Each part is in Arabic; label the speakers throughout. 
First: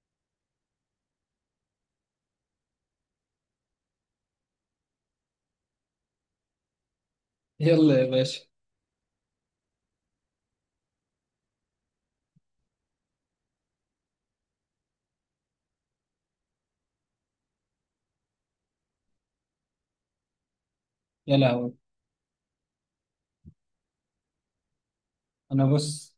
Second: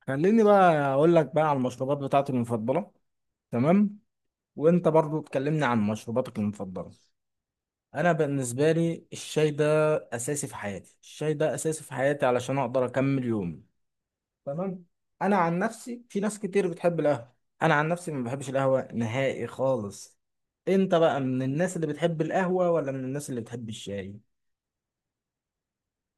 Speaker 1: خليني بقى اقول لك بقى على المشروبات بتاعتي المفضله. تمام. وانت برضو تكلمني عن مشروباتك المفضله.
Speaker 2: يلا يا
Speaker 1: انا
Speaker 2: باشا.
Speaker 1: بالنسبه لي الشاي ده اساسي في حياتي، الشاي ده اساسي في حياتي علشان اقدر اكمل يومي. تمام. انا عن نفسي في ناس كتير بتحب القهوه. انا عن نفسي ما بحبش القهوه نهائي خالص. انت بقى
Speaker 2: يا
Speaker 1: من
Speaker 2: لهوي،
Speaker 1: الناس اللي بتحب القهوه ولا من الناس اللي بتحب الشاي؟
Speaker 2: انا بص.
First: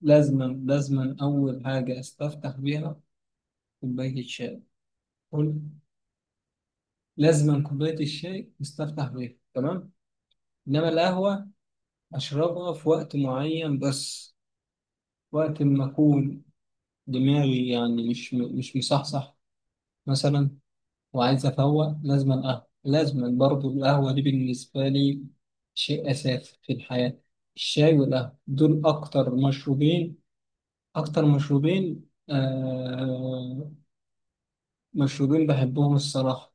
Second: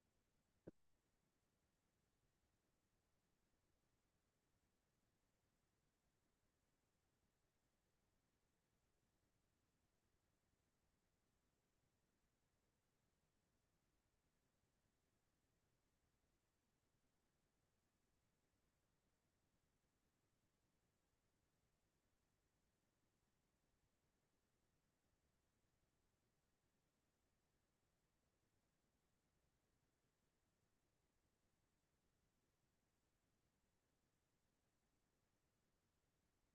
Speaker 2: لازما اول حاجه استفتح بيها كوبايه الشاي. قول، لازما كوبايه الشاي استفتح بيها، تمام. انما القهوه اشربها في وقت معين بس، وقت ما اكون دماغي يعني مش مصحصح مثلا، وعايز افوق لازما قهوه، لازما برضو القهوه دي بالنسبه لي شيء اساسي في الحياه. الشاي والقهوه دول اكتر مشروبين، أكتر مشروبين آه مشروبين بحبهم الصراحة.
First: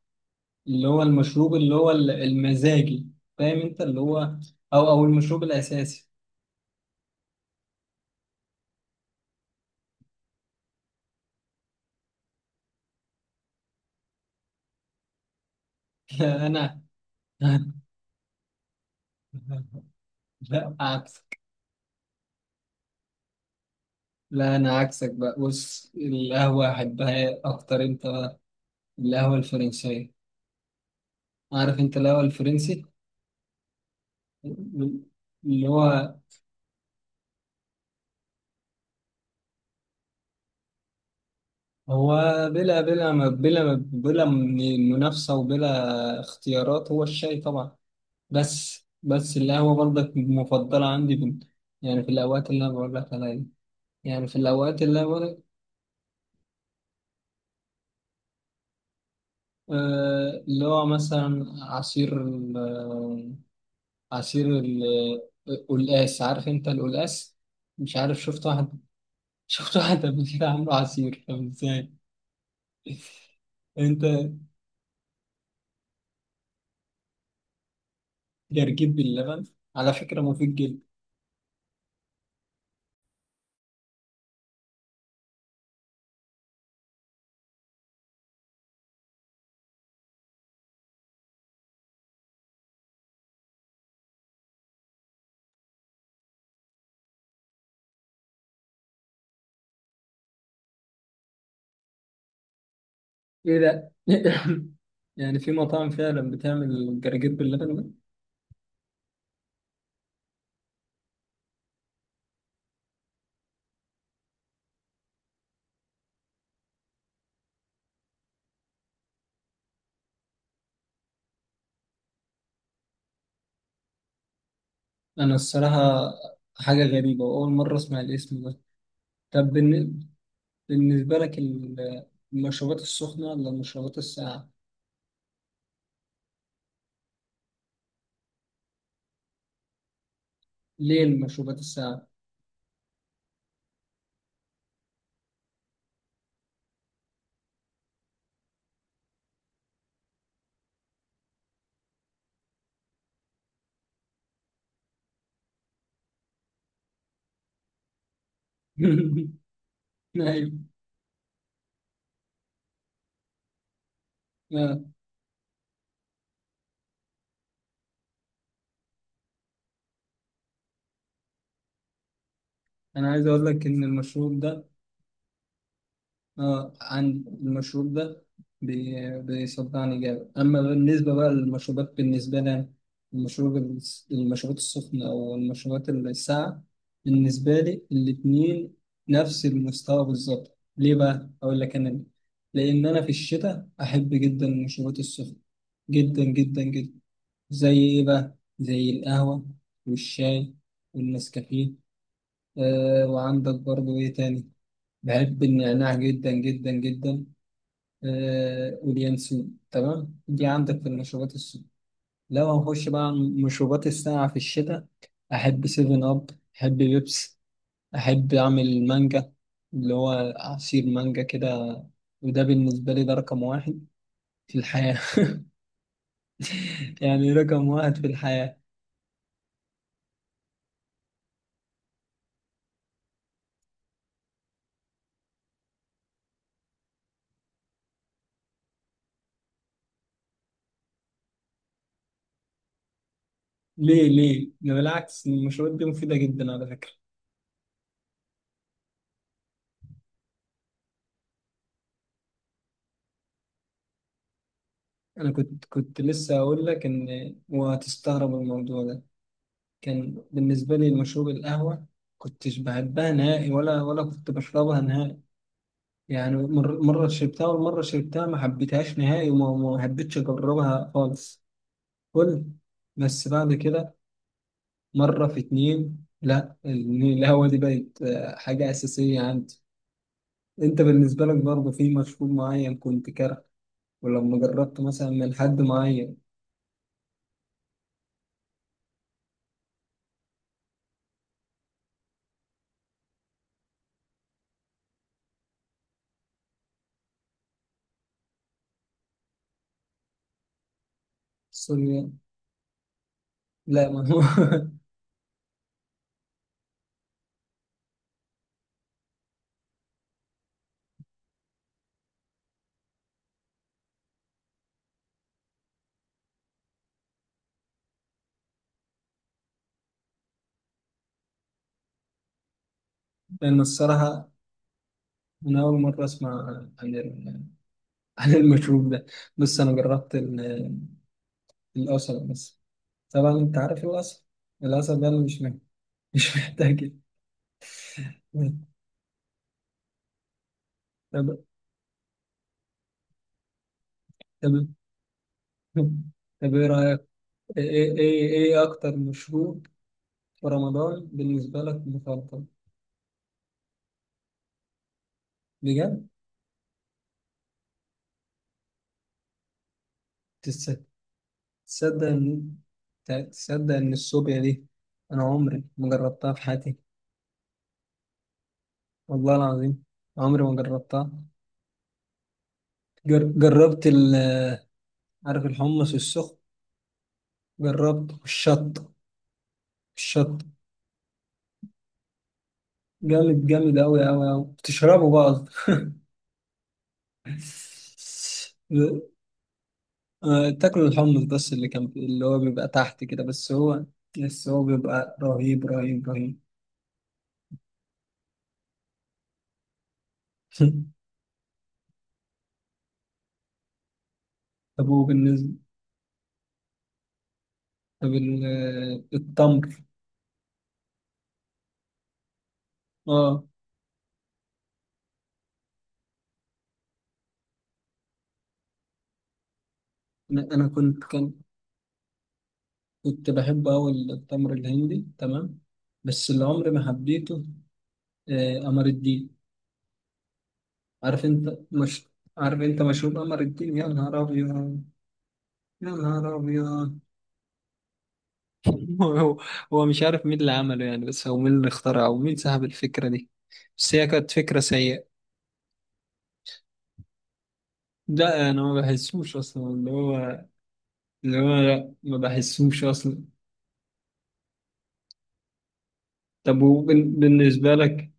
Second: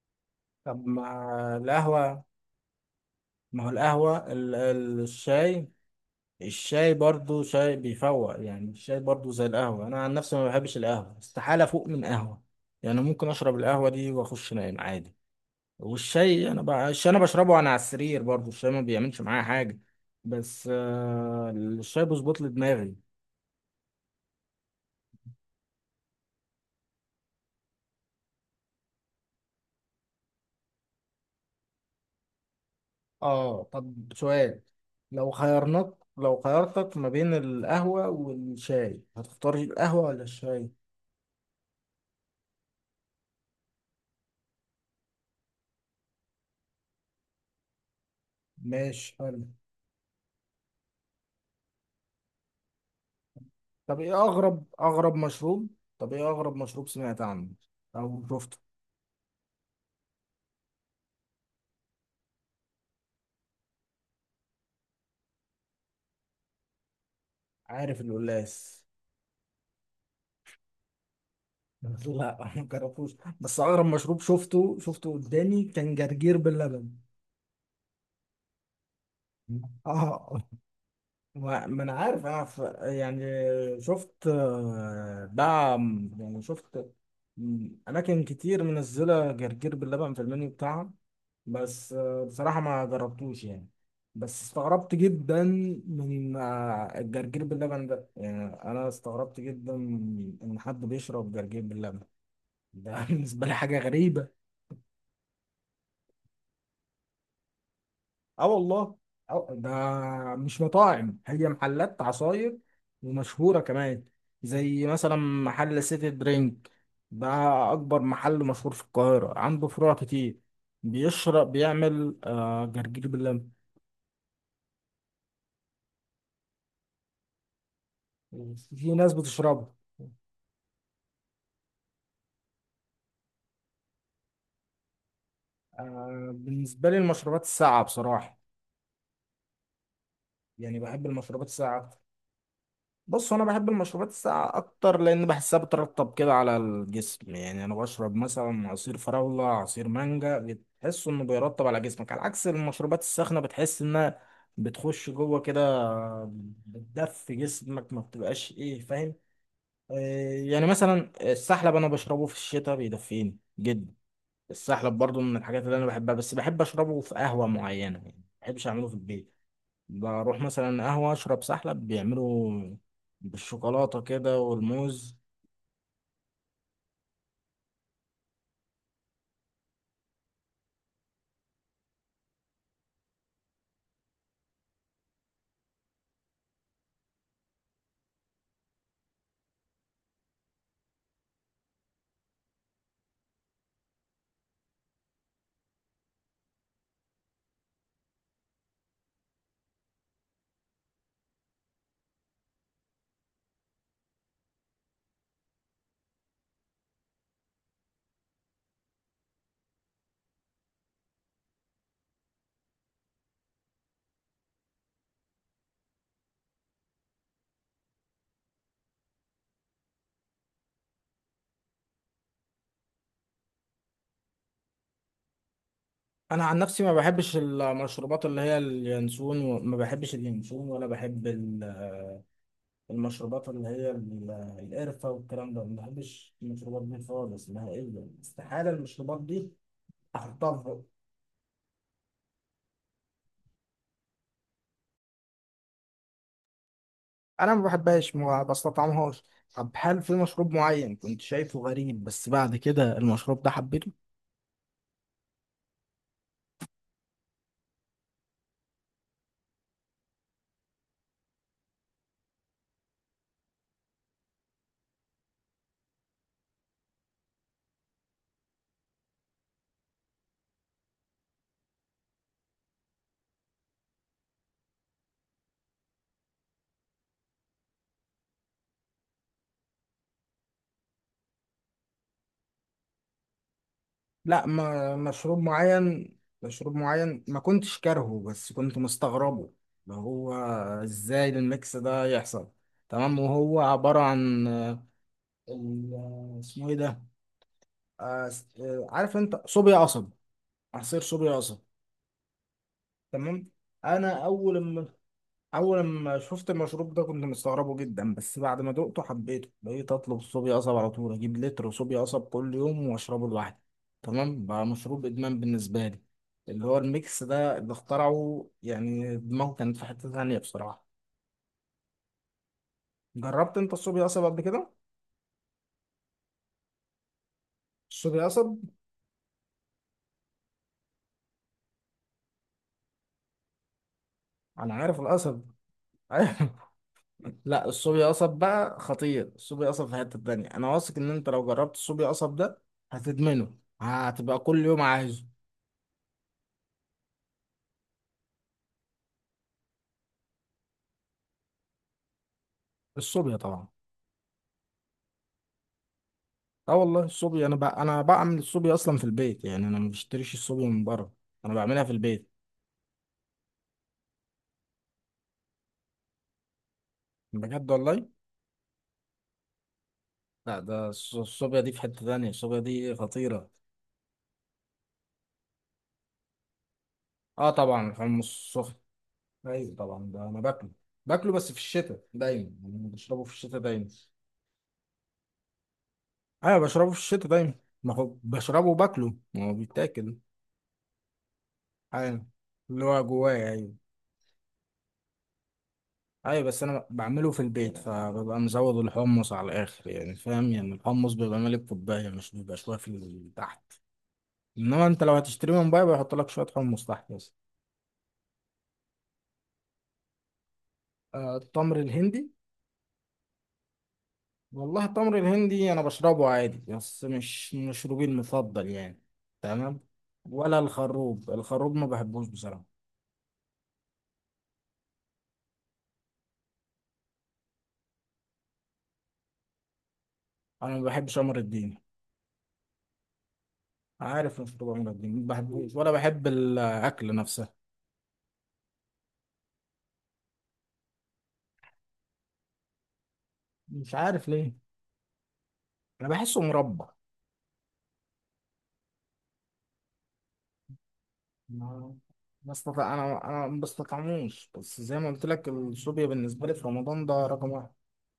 Speaker 1: طب
Speaker 2: اللي هو
Speaker 1: ما
Speaker 2: المشروب، اللي هو
Speaker 1: القهوه،
Speaker 2: المزاجي، فاهم
Speaker 1: ما هو
Speaker 2: أنت، اللي هو
Speaker 1: القهوة
Speaker 2: أو أو المشروب
Speaker 1: الشاي.
Speaker 2: الأساسي.
Speaker 1: الشاي برضو شاي بيفوق، يعني الشاي برضو زي القهوة، أنا عن نفسي ما بحبش القهوة، استحالة فوق من قهوة. يعني ممكن أشرب القهوة دي وأخش نايم عادي.
Speaker 2: لا أنا
Speaker 1: الشاي أنا بشربه وأنا على السرير، برضو الشاي ما بيعملش معايا حاجة. بس
Speaker 2: لا عكسك،
Speaker 1: آه الشاي بيظبط لي دماغي.
Speaker 2: لا أنا عكسك بقى. بص، القهوة أحبها أكتر. أنت القهوة الفرنسية، عارف أنت القهوة الفرنسي.
Speaker 1: آه، طب سؤال.
Speaker 2: اللي هو
Speaker 1: لو خيرتك ما بين القهوة والشاي هتختار القهوة ولا الشاي؟
Speaker 2: هو بلا من منافسة وبلا اختيارات، هو الشاي طبعا. بس
Speaker 1: ماشي
Speaker 2: بس
Speaker 1: حلو.
Speaker 2: القهوة برضك مفضلة عندي بال... يعني في الأوقات اللي أنا بقول لك عليها دي.
Speaker 1: طب ايه
Speaker 2: يعني في
Speaker 1: اغرب
Speaker 2: الأوقات اللي أنا
Speaker 1: اغرب
Speaker 2: بقول لك.
Speaker 1: مشروب. طب ايه اغرب مشروب سمعت عنه او شفته.
Speaker 2: آه اللي هو مثلا عصير ال... آه، عصير ال... آه، القلقاس، عارف أنت القلقاس؟ مش
Speaker 1: عارف
Speaker 2: عارف، شفت واحد
Speaker 1: القلاس؟
Speaker 2: شفت واحد قبل كده عامله عصير، طب إزاي؟
Speaker 1: لا ما جربتوش، بس اغرب
Speaker 2: أنت،
Speaker 1: مشروب شفته قدامي كان جرجير باللبن.
Speaker 2: جرجير باللبن، على فكرة
Speaker 1: اه،
Speaker 2: مفيد جدا.
Speaker 1: ما انا عارف، يعني شفت دعم، يعني شفت اماكن كتير منزله جرجير باللبن في المنيو بتاعها. بس بصراحه ما جربتوش يعني، بس استغربت جدا من الجرجير باللبن ده، يعني انا استغربت جدا ان حد بيشرب جرجير باللبن ده. بالنسبه لي
Speaker 2: إيه
Speaker 1: حاجه
Speaker 2: ده؟
Speaker 1: غريبه.
Speaker 2: يعني في مطاعم فعلا بتعمل جرجير باللبن ده؟
Speaker 1: اه والله. اه ده مش مطاعم، هي محلات عصاير ومشهورة كمان، زي مثلا محل سيتي درينك ده، أكبر محل مشهور في القاهرة، عنده فروع كتير. بيعمل جرجير باللبن.
Speaker 2: أنا الصراحة حاجة غريبة، وأول مرة أسمع الاسم ده.
Speaker 1: في ناس
Speaker 2: طب
Speaker 1: بتشربه.
Speaker 2: بالنسبة لك المشروبات السخنة ولا المشروبات الساقعة؟
Speaker 1: آه، بالنسبة لي المشروبات الساقعة بصراحة، يعني
Speaker 2: ليه
Speaker 1: بحب المشروبات
Speaker 2: المشروبات
Speaker 1: الساقعة.
Speaker 2: الساقعة؟
Speaker 1: بص، انا بحب المشروبات الساقعه اكتر لان بحسها بترطب كده على الجسم، يعني انا بشرب مثلا عصير فراوله، عصير مانجا، بتحس انه بيرطب على جسمك، على عكس المشروبات الساخنه بتحس انها بتخش جوه كده، بتدفي جسمك، ما بتبقاش ايه فاهم. آه.
Speaker 2: أيوة.
Speaker 1: يعني مثلا السحلب انا بشربه في الشتاء بيدفيني جدا.
Speaker 2: آه،
Speaker 1: السحلب برضو من الحاجات اللي انا بحبها، بس بحب اشربه في قهوه معينه، يعني ما بحبش اعمله في البيت. بروح مثلا قهوة أشرب سحلب، بيعملوا
Speaker 2: أنا عايز أقول لك إن
Speaker 1: بالشوكولاتة
Speaker 2: المشروب
Speaker 1: كده
Speaker 2: ده،
Speaker 1: والموز.
Speaker 2: اه عن المشروب ده، بيصدعني جامد. اما بالنسبه بقى للمشروبات، بالنسبه لي أنا، المشروب المشروبات السخنه او المشروبات الساقعه، بالنسبه لي الاتنين نفس المستوى بالظبط. ليه بقى اقول لك انا ليه؟ لان انا في الشتاء احب جدا المشروبات السخنه، جدا جدا جدا. زي ايه بقى؟ زي القهوه والشاي والنسكافيه. آه، وعندك برضو ايه تاني؟ بحب النعناع جدا جدا جدا، آه، واليانسون، تمام. دي عندك في المشروبات السخنة. لو هنخش بقى على المشروبات الساقعة في الشتاء، أحب سيفن أب، أحب بيبس، أحب أعمل مانجا، اللي هو عصير مانجا كده، وده بالنسبة لي ده رقم واحد في الحياة.
Speaker 1: أنا عن نفسي ما
Speaker 2: يعني
Speaker 1: بحبش
Speaker 2: رقم واحد في
Speaker 1: المشروبات اللي هي
Speaker 2: الحياة.
Speaker 1: اليانسون، وما بحبش اليانسون، ولا بحب المشروبات اللي هي القرفة والكلام ده، ما بحبش المشروبات دي خالص نهائيا، استحالة المشروبات دي أحطها في بقي.
Speaker 2: ليه ليه؟ ده بالعكس، المشروبات دي مفيدة جدا على فكرة.
Speaker 1: أنا ما بحبهاش، ما بستطعمهاش. طب هل في مشروب معين كنت شايفه غريب بس بعد كده المشروب ده حبيته؟
Speaker 2: أنا كنت لسه هقول لك إن وهتستغرب الموضوع ده، كان بالنسبة لي المشروب القهوة. كنتش بحبها نهائي ولا كنت بشربها نهائي، يعني مرة شربتها والمرة شربتها ما حبيتهاش نهائي، وما ما حبيتش أجربها خالص. قل. بس بعد كده مرة في اتنين، لا القهوة دي بقت آه، حاجة أساسية عندي. أنت بالنسبة لك برضه في مشروب معين كنت كاره، ولما
Speaker 1: لا،
Speaker 2: جربته
Speaker 1: ما
Speaker 2: مثلا من
Speaker 1: مشروب
Speaker 2: حد
Speaker 1: معين،
Speaker 2: معين؟
Speaker 1: مشروب معين ما كنتش كارهه بس كنت مستغربه. اللي هو ازاي الميكس ده يحصل. تمام، وهو عبارة عن اسمه ايه ده، عارف انت صوبيا قصب، عصير صوبيا قصب.
Speaker 2: سوري،
Speaker 1: تمام.
Speaker 2: لا ما هو
Speaker 1: انا اول ما اول ما شفت المشروب ده كنت مستغربه جدا، بس بعد ما دقته حبيته، بقيت اطلب صوبيا قصب على طول، اجيب لتر صوبيا قصب كل يوم واشربه لوحدي. تمام، بقى مشروب ادمان بالنسبه لي، اللي هو الميكس ده اللي اخترعه، يعني دماغه كانت في حته ثانيه بصراحه. جربت
Speaker 2: لأن
Speaker 1: انت الصوبيا قصب
Speaker 2: الصراحة
Speaker 1: قبل كده؟
Speaker 2: أنا أول مرة أسمع عن،
Speaker 1: الصوبيا
Speaker 2: عن
Speaker 1: قصب
Speaker 2: المشروب ده. بص انا جربت القصب بس، طبعا انت عارف القصب،
Speaker 1: انا عارف
Speaker 2: القصب ده اللي
Speaker 1: القصب.
Speaker 2: مش محتاج، مش
Speaker 1: ايوه.
Speaker 2: محتاج.
Speaker 1: لا، الصوبيا قصب بقى خطير، الصوبيا قصب في حته ثانيه، انا واثق ان
Speaker 2: طب،
Speaker 1: انت لو جربت الصوبيا قصب ده هتدمنه، هتبقى
Speaker 2: طب
Speaker 1: كل يوم عايزه.
Speaker 2: طب ايه رايك؟ ايه ايه ايه إيه اكتر مشروب في رمضان بالنسبه لك مفضل؟
Speaker 1: الصوبيا طبعا.
Speaker 2: بجد.
Speaker 1: اه والله الصوبيا، انا بقى بعمل الصوبيا اصلا في البيت، يعني انا ما بشتريش الصوبيا
Speaker 2: تصدق،
Speaker 1: من بره، انا بعملها في
Speaker 2: تصدق
Speaker 1: البيت.
Speaker 2: ان، تصدق ان الصوبيا دي انا عمري ما جربتها في حياتي،
Speaker 1: بجد والله.
Speaker 2: والله العظيم عمري ما
Speaker 1: لا، ده
Speaker 2: جربتها.
Speaker 1: الصوبيا دي في حتة تانية، الصوبيا دي
Speaker 2: جر...
Speaker 1: خطيرة.
Speaker 2: جربت ال... عارف الحمص السخن؟
Speaker 1: اه طبعا
Speaker 2: جربت
Speaker 1: الحمص السخن.
Speaker 2: الشطه،
Speaker 1: ايوه طبعا، ده انا
Speaker 2: الشط
Speaker 1: باكله، باكله بس في الشتاء دايما، يعني بشربه في
Speaker 2: جامد
Speaker 1: الشتاء
Speaker 2: جامد
Speaker 1: دايما.
Speaker 2: أوي أوي أوي. بتشربه بقى قصدي.
Speaker 1: ايوه بشربه في الشتاء دايما، ما هو بشربه وباكله، ما هو بيتاكل.
Speaker 2: آه، تاكلوا الحمص بس اللي كان
Speaker 1: ايوه،
Speaker 2: اللي هو بيبقى
Speaker 1: اللي هو
Speaker 2: تحت كده،
Speaker 1: جوايا،
Speaker 2: بس
Speaker 1: ايوه.
Speaker 2: هو، بس هو بيبقى رهيب رهيب رهيب.
Speaker 1: ايوه بس انا بعمله في البيت فببقى مزود الحمص على الاخر، يعني فاهم، يعني الحمص بيبقى ملك كوبايه، مش بيبقى شويه في تحت. انما
Speaker 2: طب
Speaker 1: انت
Speaker 2: هو
Speaker 1: لو
Speaker 2: بالنسبة،
Speaker 1: هتشتري من بره بيحط لك شويه حمص تحت بس.
Speaker 2: طب آه، التمر؟
Speaker 1: آه التمر الهندي.
Speaker 2: اه.
Speaker 1: والله التمر الهندي انا بشربه عادي بس مش مشروبي المفضل يعني. تمام.
Speaker 2: أنا
Speaker 1: ولا
Speaker 2: أنا كنت
Speaker 1: الخروب،
Speaker 2: كان
Speaker 1: الخروب ما بحبوش بصراحه.
Speaker 2: كنت بحب أوي التمر الهندي، تمام. بس اللي عمري ما حبيته، آه، قمر الدين.
Speaker 1: انا ما بحبش
Speaker 2: عارف
Speaker 1: قمر
Speaker 2: أنت
Speaker 1: الدين،
Speaker 2: مش، عارف أنت مشروب قمر الدين؟ يا نهار
Speaker 1: عارف
Speaker 2: أبيض،
Speaker 1: مشروب قمر الدين، ما بحبوش،
Speaker 2: يا
Speaker 1: ولا بحب
Speaker 2: نهار أبيض.
Speaker 1: الاكل نفسه،
Speaker 2: هو، هو مش عارف مين اللي عمله يعني، بس هو مين اللي اخترعه ومين سحب الفكرة دي؟
Speaker 1: مش
Speaker 2: بس هي
Speaker 1: عارف
Speaker 2: كانت
Speaker 1: ليه،
Speaker 2: فكرة سيئة.
Speaker 1: انا بحسه مربى.
Speaker 2: لا أنا ما بحسوش أصلا، اللي هو، اللي هو لا
Speaker 1: ما
Speaker 2: ما
Speaker 1: ما
Speaker 2: بحسوش
Speaker 1: استطع، انا
Speaker 2: أصلا.
Speaker 1: انا ما بستطعموش، بس زي ما قلت لك الصوبيا بالنسبه لي
Speaker 2: طب
Speaker 1: في رمضان ده رقم واحد.
Speaker 2: وبالنسبة لك،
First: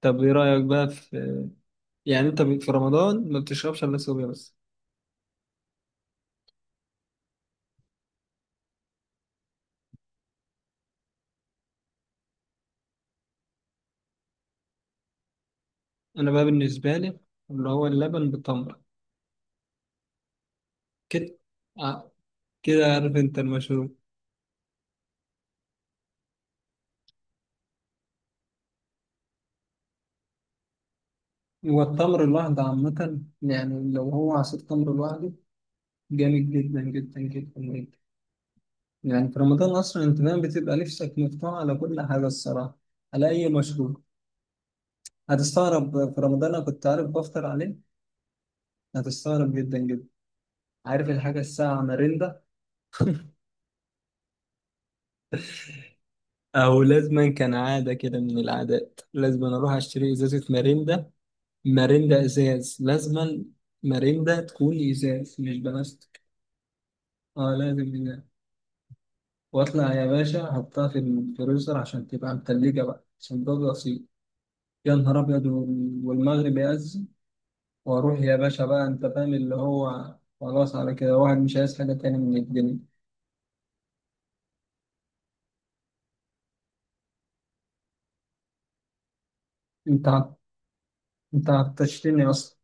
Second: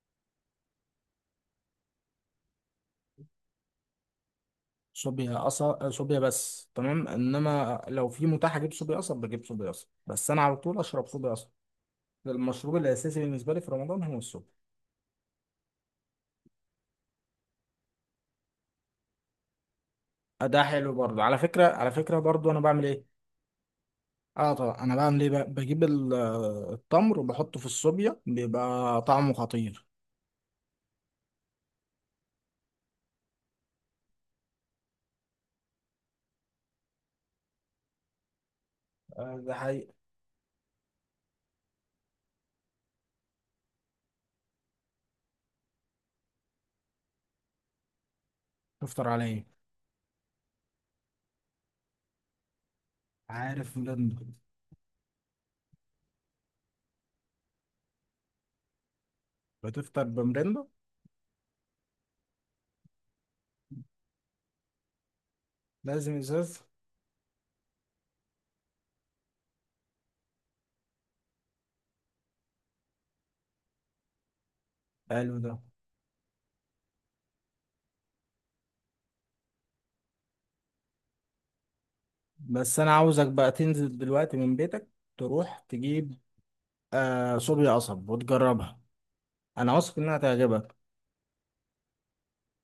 Speaker 2: طب إيه رأيك بقى في، يعني أنت في رمضان ما بتشربش إلا صوبيا بس؟
Speaker 1: صوبيا قصب، صوبيا بس، تمام، انما لو في متاح اجيب صوبيا قصب بجيب صوبيا قصب، بس انا على طول اشرب صوبيا قصب. المشروب الاساسي بالنسبه لي في رمضان هو الصوبيا.
Speaker 2: أنا بقى بالنسبة لي اللي هو اللبن بالتمر
Speaker 1: آه، ده حلو برضه، على
Speaker 2: كده،
Speaker 1: فكره على
Speaker 2: آه،
Speaker 1: فكره برضه انا بعمل
Speaker 2: كده. عارف
Speaker 1: ايه.
Speaker 2: أنت المشروب،
Speaker 1: اه طبعا انا بعمل ايه بقى؟ بجيب التمر وبحطه في الصوبيا بيبقى طعمه خطير.
Speaker 2: والتمر لوحده عامة، يعني لو هو عصير تمر لوحده جامد جدا جدا جدا جدا. يعني
Speaker 1: آه،
Speaker 2: في
Speaker 1: ده
Speaker 2: رمضان
Speaker 1: حقيقي.
Speaker 2: أصلا أنت دايما بتبقى نفسك مفتوح على كل حاجة الصراحة، على أي مشروب. هتستغرب في رمضان أنا كنت عارف بفطر عليه.
Speaker 1: تفطر على ايه؟
Speaker 2: هتستغرب جدا جدا. عارف الحاجة الساعة مرندة؟
Speaker 1: عارف مرند.
Speaker 2: أو لازما، كان عادة كده من العادات، لازما أروح
Speaker 1: بتفطر
Speaker 2: أشتري إزازة
Speaker 1: بمرندة؟
Speaker 2: مرندة، مرندة إزاز لازما، مرندة تكون إزاز مش
Speaker 1: لازم
Speaker 2: بلاستيك.
Speaker 1: ازاز.
Speaker 2: أه لازم إزاز، وأطلع يا باشا أحطها في الفريزر عشان تبقى متلجة بقى، عشان ده بسيط. يا نهار
Speaker 1: حلو
Speaker 2: أبيض،
Speaker 1: ده.
Speaker 2: والمغرب يأذن، واروح يا باشا بقى، انت فاهم اللي هو، خلاص على كده واحد مش عايز حاجة تاني من
Speaker 1: بس
Speaker 2: الدنيا.
Speaker 1: انا عاوزك بقى تنزل دلوقتي من بيتك، تروح تجيب آه صوبيا قصب وتجربها، انا واثق
Speaker 2: انت
Speaker 1: انها
Speaker 2: عط-
Speaker 1: تعجبك.
Speaker 2: انت عطشتني اصلا.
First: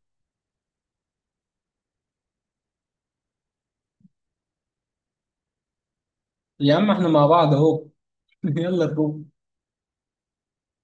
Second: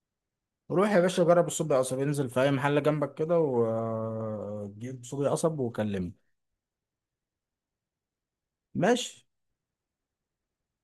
Speaker 1: روح يا باشا، جرب الصوبيا قصب، انزل في اي محل جنبك كده وجيب صوبيا قصب وكلمني.
Speaker 2: يا عم احنا مع بعض اهو. يلا نروح.
Speaker 1: ماشي.